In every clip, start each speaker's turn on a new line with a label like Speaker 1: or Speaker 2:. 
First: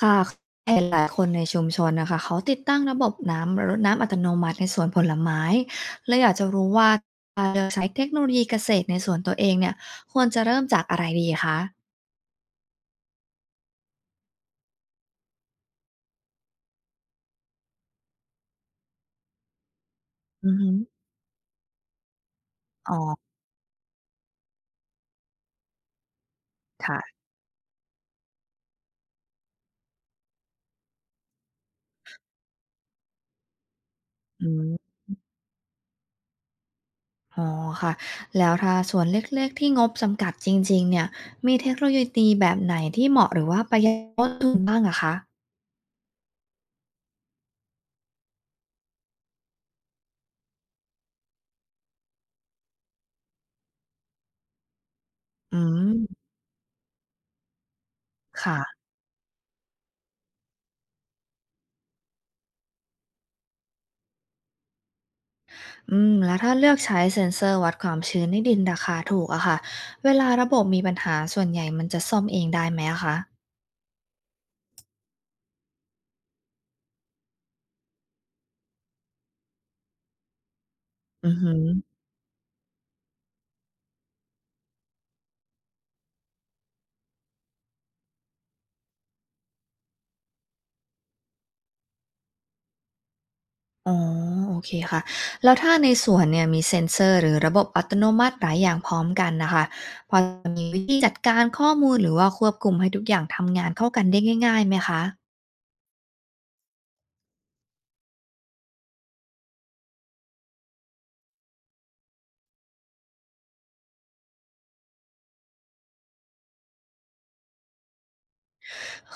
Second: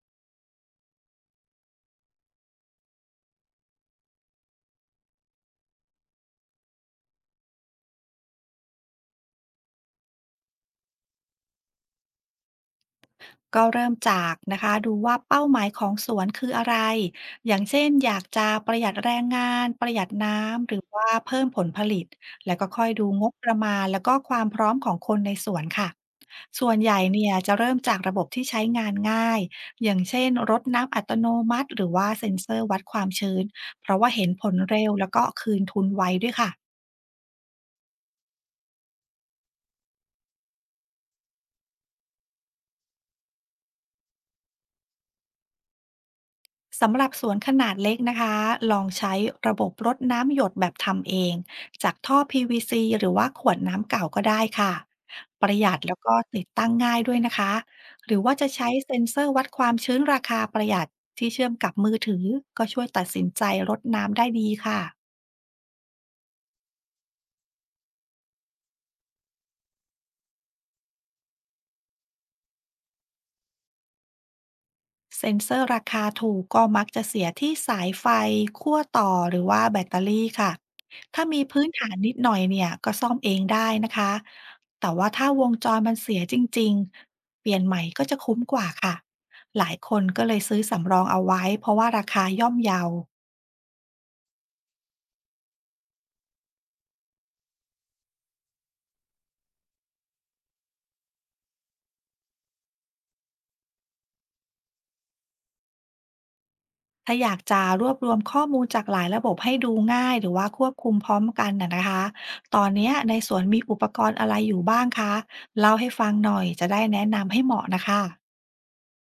Speaker 1: ค่ะเห็นหลายคนในชุมชนนะคะ เขาติดตั้งระบบน้ำรดน้ำอัตโนมัติในสวนผลไม้เลยอยากจะรู้ว่าการเลือกใช้เทคโนโลยีเกษตรในสวนตัวเองเนี่ยควรจะเริ่มจากอะไรดีคะ
Speaker 2: ก็เริ่มจากนะคะดูว่าเป้าหมายของสวนคืออะไรอย่างเช่นอยากจะประหยัดแรงงานประหยัด
Speaker 1: อือ
Speaker 2: น้ำ
Speaker 1: ฮึ
Speaker 2: หรือว่าเพิ่มผลผลิตแล้วก็ค่อย
Speaker 1: อ๋
Speaker 2: ดูงบ
Speaker 1: อ
Speaker 2: ประมาณแล้วก็ความพร้อมของคนในสวนค่ะส่วนใหญ่
Speaker 1: ค่ะ
Speaker 2: เนี่ยจะเริ่มจากระบบที่ใช้งานง่ายอย่างเช่นรดน้ำอัตโนมัติหรือว่าเซ็นเซอร์วัดความชื้นเพราะว่าเห็นผ
Speaker 1: อื
Speaker 2: ลเร็ว
Speaker 1: ม
Speaker 2: แล้วก็คืนทุนไวด้วยค่ะ
Speaker 1: อ๋อค่ะ แล้วถ้าสวนเล็กๆที่งบจำกัดจริงๆเนี่ยมีเทคโนโลยีแบบไหนที่เหมาะหรือว่าประหยัดต้นทุนบ้างอะคะ
Speaker 2: สำหรับสวนขนาดเล็กนะคะลองใช้ระบบรดน้ำหยดแบบทำเองจากท่อ PVC หรือว่าขวดน้ำเก่าก็ได้ค่ะป
Speaker 1: อื
Speaker 2: ระหยัดแล้วก็
Speaker 1: ม
Speaker 2: ติดตั้งง่ายด้วยนะคะหรือว่าจะใช้
Speaker 1: ค่ะ
Speaker 2: เซ็นเซอร์วัดความชื้นราคาประหยัดที่เชื่อมกับมือถือก็ช่วยตัดสินใจรดน้ำได้ดีค่ะ
Speaker 1: อืมแล้วถ้าเลือกใช้เซ็นเซอร์วัดความชื้นในดินราคาถูกอะค่ะเวลาระบบมีปัญหาส่วนใหญ่มันจะซ่อมเองได้ไหมอะคะ
Speaker 2: เซ็นเซอร์ราคาถูกก็มักจะเสียที่สายไฟขั้วต่อหรือว่าแบตเตอรี่ค่ะถ้า
Speaker 1: อือ
Speaker 2: มี
Speaker 1: หือ
Speaker 2: พื้นฐานนิดหน่อยเนี่ยก็ซ่อมเองได้นะคะแต่ว่าถ้าวงจรมันเสียจริงๆเปลี่ยนใหม่ก็จะคุ้มกว่าค่ะหลายคนก็เลยซื้อสำรองเอาไว้เพราะว่าราคาย่อมเยา
Speaker 1: อ๋อโอเคค่ะแล้วถ้าในสวนเนี่ยมีเซ็นเซอร์หรือระบบอัตโนมัติหลายอย่างพร้อมกันนะคะพอจะมีวิธีจัดการข้อมูลหรือว่าควบคุมให้ทุกอย่างทำงานเข้ากันได้ง่ายๆไหมคะ
Speaker 2: ถ้าอยากจะรวบรวมข้อมูลจากหลายระบบให้ดูง่ายหรือว่าควบคุมพร้อมกันนะคะตอนเนี้ยในสวนมีอุปกรณ์อะไรอยู่บ้างคะเล่าให้ฟังหน่อยจะได้แนะนำให้เหมาะนะคะ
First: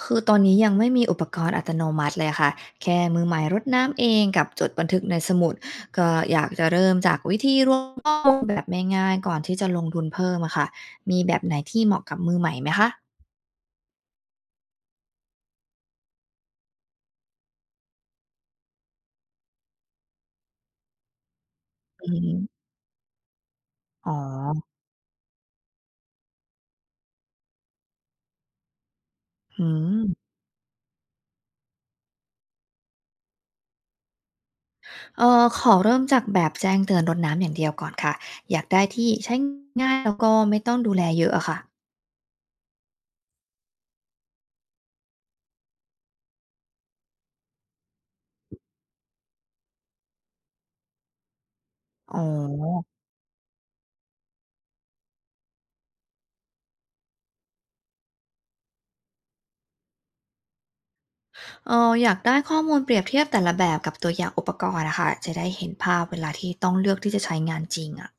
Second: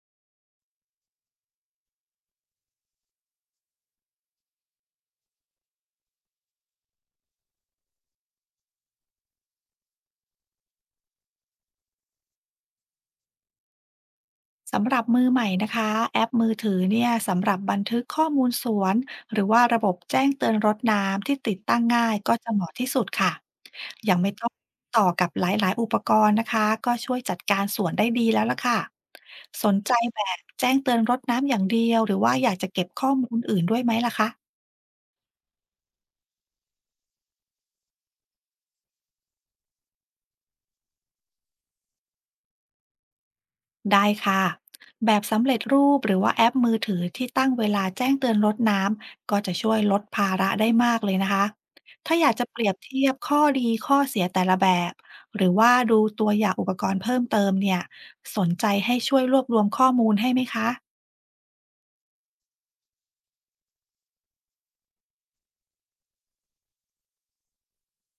Speaker 1: คือตอนนี้ยังไม่มีอุปกรณ์อัตโนมัติเลยค่ะแค่มือใหม่รดน้ำเองกับจดบันทึกในสมุดก็อยากจะเริ่มจากวิธีรวมข้อมูลแบบง่ายๆก่อนที่จะลงทุนเพิ่มอะค่ะมีแบบไหนที่เหมาะกับมือใหม่ไหมคะ
Speaker 2: สำหรับมือใหม่นะคะแอปมือถือเนี่ยสำหรับบันทึกข้อมูลสวนหรือว่าระบบแจ้งเตือนรถน้ำที่ติดตั้ง
Speaker 1: อื
Speaker 2: ง่ายก็จะเห
Speaker 1: ม
Speaker 2: มาะที่สุดค่ะ
Speaker 1: อ๋อ
Speaker 2: ยังไม่ต้องต่อกับหลายๆ อุปกรณ์นะคะก็ช่วยจัดการสวนได้ดีแล้วล่ะค่ะส
Speaker 1: อื
Speaker 2: นใจ
Speaker 1: ม
Speaker 2: แบบแจ้งเตือนรถน้ำอย่างเดียวหรือว่าอยากจะเก็บข้อมูลอื่นด้วยไหมล่ะคะ
Speaker 1: ขอเริ่มจากแบบแจ้งเตือนรดน้ำอย่างเดียวก่อนค่ะ อยากได้ที่ใช้ง่ายแล้วก็ไม่ต้องดูแลเยอะอะค่ะ
Speaker 2: ได้ค่ะแบบสำเร็จรูปหรือว่าแอปมือถือที่ตั้งเวลาแจ้งเตือนรดน้ำก็จะช่วยลดภาระได้มากเลยนะคะถ้า
Speaker 1: อ๋
Speaker 2: อยากจะเปรียบ
Speaker 1: อ
Speaker 2: เทียบข้อดีข้อเสียแต่ละแบบหรือว่าดูตัวอย่างอุปกรณ์เพิ่มเติมเนี่ยสนใจให้ช่วยรวบรวมข้อมูลให้ไหมคะ
Speaker 1: เอออยากได้ข้อมูลเปรียบเทียบแต่ละแบบกับตัวอย่างอุปกรณ์นะคะจะได้เห็นภาพเวลาที่ต้องเลือกที่จะใช้งานจริงอะ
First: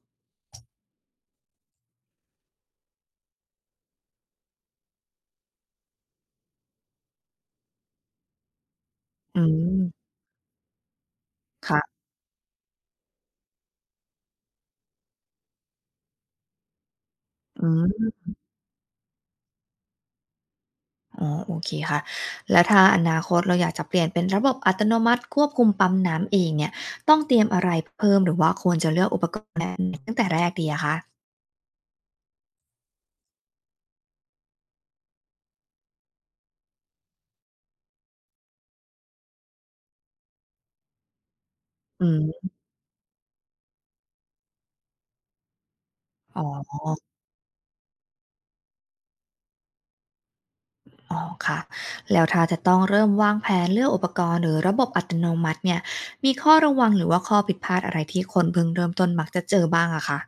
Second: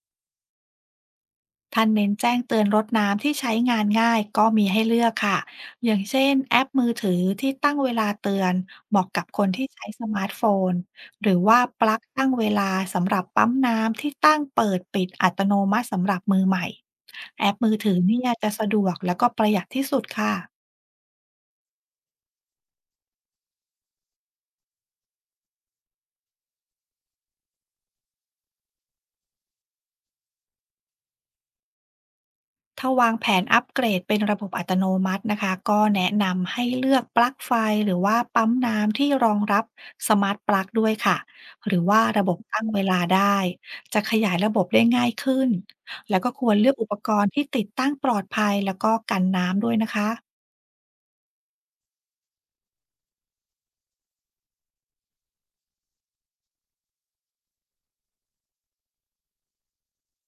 Speaker 2: ท่านเน้นแจ้งเตือนรถน้ำที่ใช้งานง่ายก็มีให้เลือกค่ะอย่างเช่นแอปมือถือที่ตั้งเวลาเตือนเหมาะกับค
Speaker 1: อื
Speaker 2: นที่
Speaker 1: ม
Speaker 2: ใช้สมาร์ทโฟน หรือว่าปลั๊
Speaker 1: ค่ะ
Speaker 2: กตั้งเวลาสำหรับปั๊มน้ำที่ตั้งเปิดปิดอัตโนมัติสำหรับมือใหม่แอป
Speaker 1: อื
Speaker 2: มือถือ
Speaker 1: ม
Speaker 2: เนี่ยจะสะดวกแล้วก็ประหยัดที่สุดค่ะ
Speaker 1: อ๋อโอเคค่ะแล้วถ้าอนาคตเราอยากจะเปลี่ยนเป็นระบบอัตโนมัติควบคุมปั๊มน้ำเองเนี่ยต้องเตรียมอะไรเพิ่มหรือว่าควรจะเลือกอุปกรณ์แบบไหนตั้งแต่แรกดีอะคะ
Speaker 2: ถ้าวางแผนอัปเกรดเป็นระบบอัตโนมัตินะคะก็แนะนำให้เลือกปลั๊กไฟหรือว่าปั๊มน้ำที่รองรับสมาร์ทปลั๊กด้วยค่ะหรือว่า
Speaker 1: อื
Speaker 2: ระ
Speaker 1: ม
Speaker 2: บบตั้งเวลาได้จะขยายระบบได้ง่ายขึ้นแล้วก็
Speaker 1: อ๋
Speaker 2: ค
Speaker 1: อ
Speaker 2: วรเลือกอุปกรณ์ที่ติดตั้งปลอดภัยแล้วก็กันน้ำด้วยนะคะ
Speaker 1: อ๋อค่ะแล้วถ้าจะต้องเริ่มวางแผนเลือกอุปกรณ์หรือระบบอัตโนมัติเนี่ยมีข้อระวังหรือว่าข้อผิดพลาดอะไรที่คนเพิ่งเริ่มต้นมักจะเจอบ้างอะคะ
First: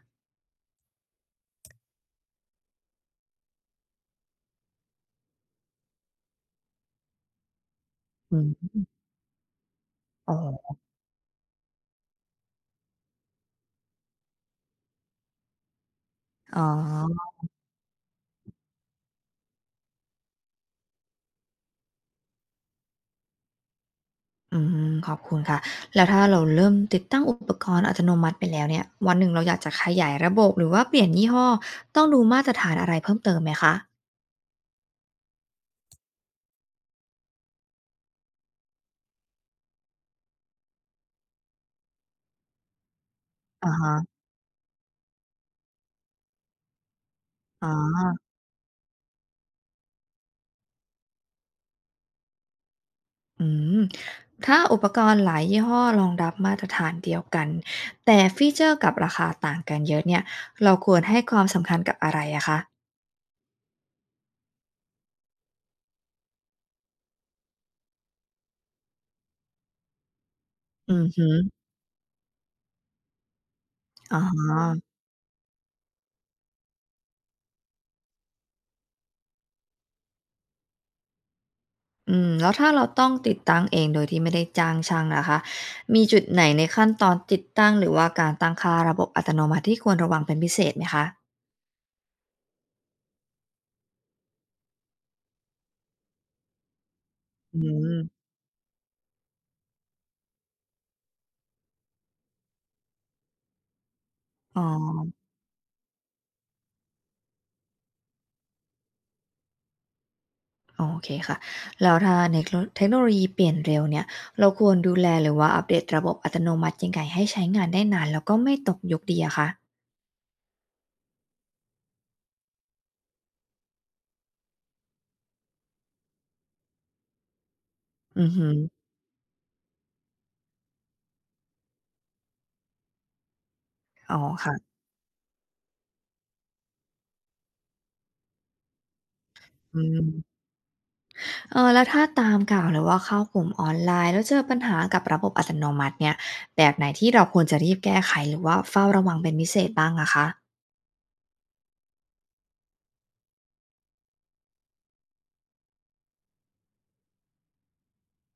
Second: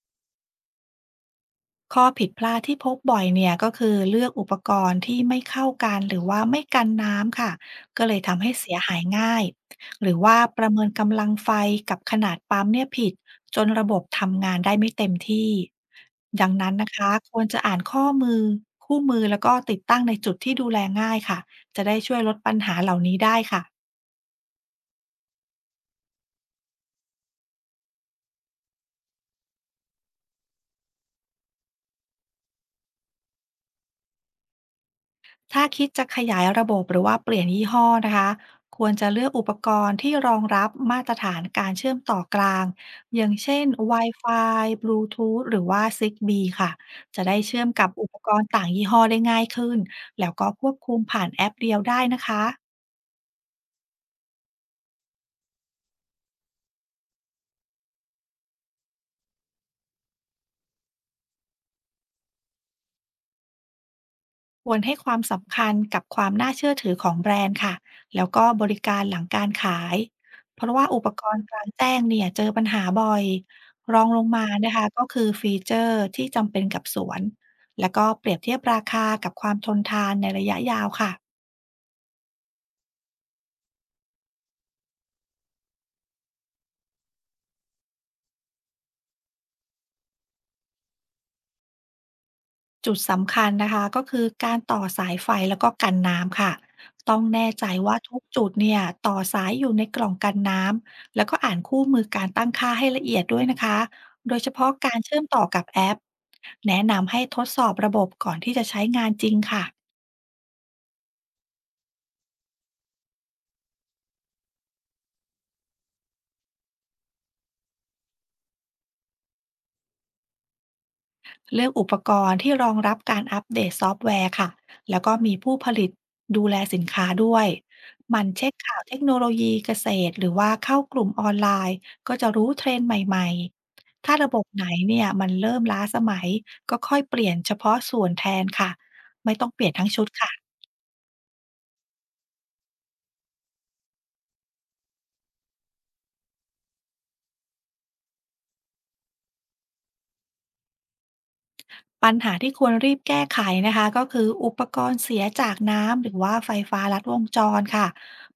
Speaker 2: ข้อผิดพลาดที่พบบ่อยเนี่ยก็คือเลือกอุปกรณ์ที่ไม่เข้ากันหรือว่าไม่กันน้ำค่ะก็เลย
Speaker 1: อื
Speaker 2: ทำให้เสี
Speaker 1: ม
Speaker 2: ยหายง่ายหรือ
Speaker 1: อ๋
Speaker 2: ว่าประ
Speaker 1: อ
Speaker 2: เมินกำลังไฟกับขนาดปั๊มเนี่ยผิดจนระบบทำงานได้ไม่เต็มที่ดัง
Speaker 1: อ๋อ
Speaker 2: นั้นนะคะควรจะอ่านข้อมือคู่มือแล้วก็ติดตั้งในจุดที่ดูแลง่ายค่ะจะได้ช่วยลดปัญหาเหล่านี้ได้ค่ะ
Speaker 1: อืมขอบคุณค่ะแล้วถ้าเราเริ่มติดตั้งอุปกรณ์อัตโนมัติไปแล้วเนี่ยวันหนึ่งเราอยากจะขยายระบบหรือว่าเปลี่ยนยี่ห้อ ต้องดูมาตรฐานอะไรเพิ่มเติมไหมคะ
Speaker 2: ถ้าคิดจะขยายระบบหรือว่าเปลี่ยนยี่ห้อนะคะควรจะเลือกอุปกรณ์ที่รองรับมาตรฐานการเชื่อมต่อกลางอย่างเช่น
Speaker 1: อะฮะ
Speaker 2: Wi-Fi Bluetooth หรือว่า Zigbee ค่ะจะได้เชื่อ
Speaker 1: อ๋
Speaker 2: ม
Speaker 1: อ
Speaker 2: กับอุปกรณ์ต่างยี่ห้อได้ง่ายขึ้นแล้วก็ควบคุมผ่านแอปเดียวได้นะคะ
Speaker 1: อืมถ้าอุปกรณ์หลายยี่ห้อรองรับมาตรฐานเดียวกัน แต่ฟีเจอร์กับราคาต่างกันเยอะเนี่ยเราควรให้ความสำคัญกับอะไรอะคะ
Speaker 2: ควรให้ความสำคัญกับความน่าเชื่อถือของแบรนด์ค่ะ แล้วก็บริการหลังการขาย เพราะว่า
Speaker 1: อื
Speaker 2: อุ
Speaker 1: อ
Speaker 2: ปก
Speaker 1: ฮึ
Speaker 2: รณ์กลางแจ้งเนี่ยเจอปัญหาบ่อย รอง
Speaker 1: อ๋
Speaker 2: ล
Speaker 1: อ
Speaker 2: งมานะคะก็คือฟีเจอร์ที่จำเป็นกับสวน แล้วก็เปรียบเทียบราคากับความทนทานในระยะยาวค่ะ
Speaker 1: อืมแล้วถ้าเราต้องติดตั้งเองโดยที่ไม่ได้จ้างช่างนะคะมีจุดไหนในขั้นตอนติดตั้งหรือว่าการตั้งค่าระบบอัตโนมัติที่ควรระวังเป็นพิเศษไหมคะ
Speaker 2: จุดสำคัญนะคะก็คือการต่อสายไฟแล้วก็กันน้ำค่ะต้องแน่
Speaker 1: อื
Speaker 2: ใจว่าทุก
Speaker 1: ม
Speaker 2: จุดเนี่ยต่อสายอยู่ในกล่องกันน้ำแล้วก็อ่านคู่มือการตั้งค่าให้ละเอียดด้วยนะคะโดยเฉ
Speaker 1: อ๋อ
Speaker 2: พาะการเชื่อมต่อกับแอปแนะนำให้ทดสอบระบบก่อนที่จะใช้งานจริงค่ะ
Speaker 1: โอเคค่ะแล้วถ้าเทคโนโลยีเปลี่ยนเร็วเนี่ยเราควรดูแลหรือว่าอัปเดตระบบอัตโนมัติยังไงให้ใช้งานได้นานแล้วก็ไม่ตกยุคดีอะคะ
Speaker 2: เลือกอุปกรณ์ที่รองรับการอัปเดตซอฟต์แวร์ค่ะ แล้วก็มีผู้ผลิตดูแลสินค้าด้วยหมั
Speaker 1: อื
Speaker 2: น
Speaker 1: อ
Speaker 2: เช็
Speaker 1: ฮึ
Speaker 2: คข่าวเทคโนโลยีเกษตรหรือว่าเข้ากลุ่มออนไลน์ก็จะรู้เทรนด์ใหม่ๆ ถ้า
Speaker 1: อ๋อ
Speaker 2: ระบบไหน
Speaker 1: ค่ะ
Speaker 2: เนี่ยมันเริ่มล้าสมัยก็ค่อยเปลี่ยนเฉพาะส่วนแทนค่ะไม่ต้องเปลี่ยน
Speaker 1: อื
Speaker 2: ทั้งชุดค่ะ
Speaker 1: ม เออแล้วถ้าตามข่าวหรือว่าเข้ากลุ่มออนไลน์แล้วเจอปัญหากับระบบอัตโนมัติเนี่ยแบบไหนที่เราควรจะรีบแก้ไขหรือว่าเฝ้าระวังเป็นพิเศษบ้างอะคะ
Speaker 2: ปัญหาที่ควรรีบแก้ไขนะคะก็คืออุปกรณ์เสียจากน้ำหรือว่าไฟฟ้าลัดวงจรค่ะ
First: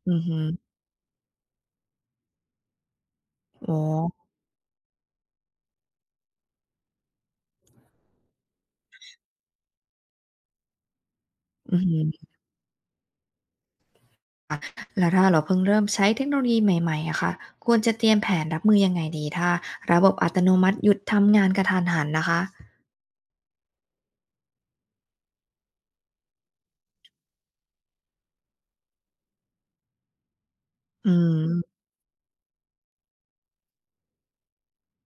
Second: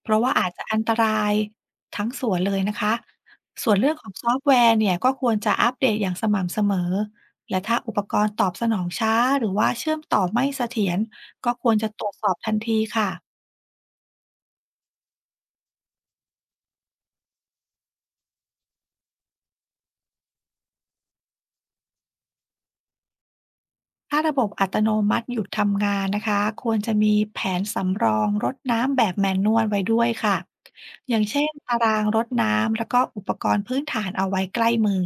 Speaker 2: เพ
Speaker 1: อื
Speaker 2: ราะ
Speaker 1: อ
Speaker 2: ว่า
Speaker 1: ฮึ
Speaker 2: อาจจะอันตรายทั้งสวนเลยนะคะส่
Speaker 1: อ๋
Speaker 2: ว
Speaker 1: อ
Speaker 2: นเรื่องของซอฟต์แวร์เนี่ยก็ควรจะอัปเดตอย่างสม่ำเสมอและถ้าอุปกรณ์ตอบสนองช้าหรือว่าเชื่อมต่อไม่เสถียรก็ควร
Speaker 1: อือ
Speaker 2: จะตรวจส
Speaker 1: ฮึ
Speaker 2: อบทันทีค่ะ
Speaker 1: แล้วถ้าเราเพิ่งเริ่มใช้เทคโนโลยีใหม่ๆอะค่ะควรจะเตรียมแผนรับมือยังไงดีถ้าระบบอัตโนมัติหยุดทำงานกระทันหันนะคะ
Speaker 2: ถ้าระบบอัตโนมัติหยุดทำงานนะคะควรจะมีแผนสำรองรดน้ำแบบแมนนวลไว้ด้วยค่ะ
Speaker 1: อื
Speaker 2: อย่างเช่น
Speaker 1: ม
Speaker 2: ตารางรดน้ำแล้วก็อุปกรณ์พื้นฐานเอาไว้ใกล้มือ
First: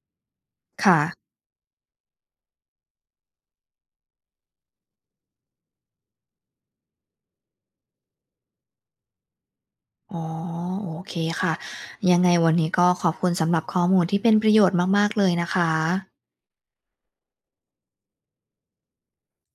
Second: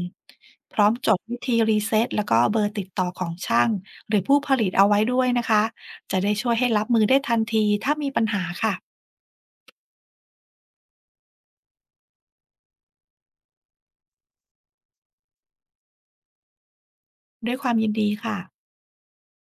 Speaker 2: พร้อมจด
Speaker 1: ค่ะ
Speaker 2: วิธีรีเซ็ตแล้วก็เบอร์ติดต่อของช่างหรือผู้ผลิตเอาไว้ด้วยนะคะจะได้ช่วยให้รับมือได้ทันทีถ้ามีปัญหาค่ะ
Speaker 1: อ๋อโอเคค่ะยังไงวันนี้ก็ขอบคุณสำหรับข้อมูลที่เป็นประโยชน์มากๆเลยนะคะ
Speaker 2: ด้วยความยินดีค่ะ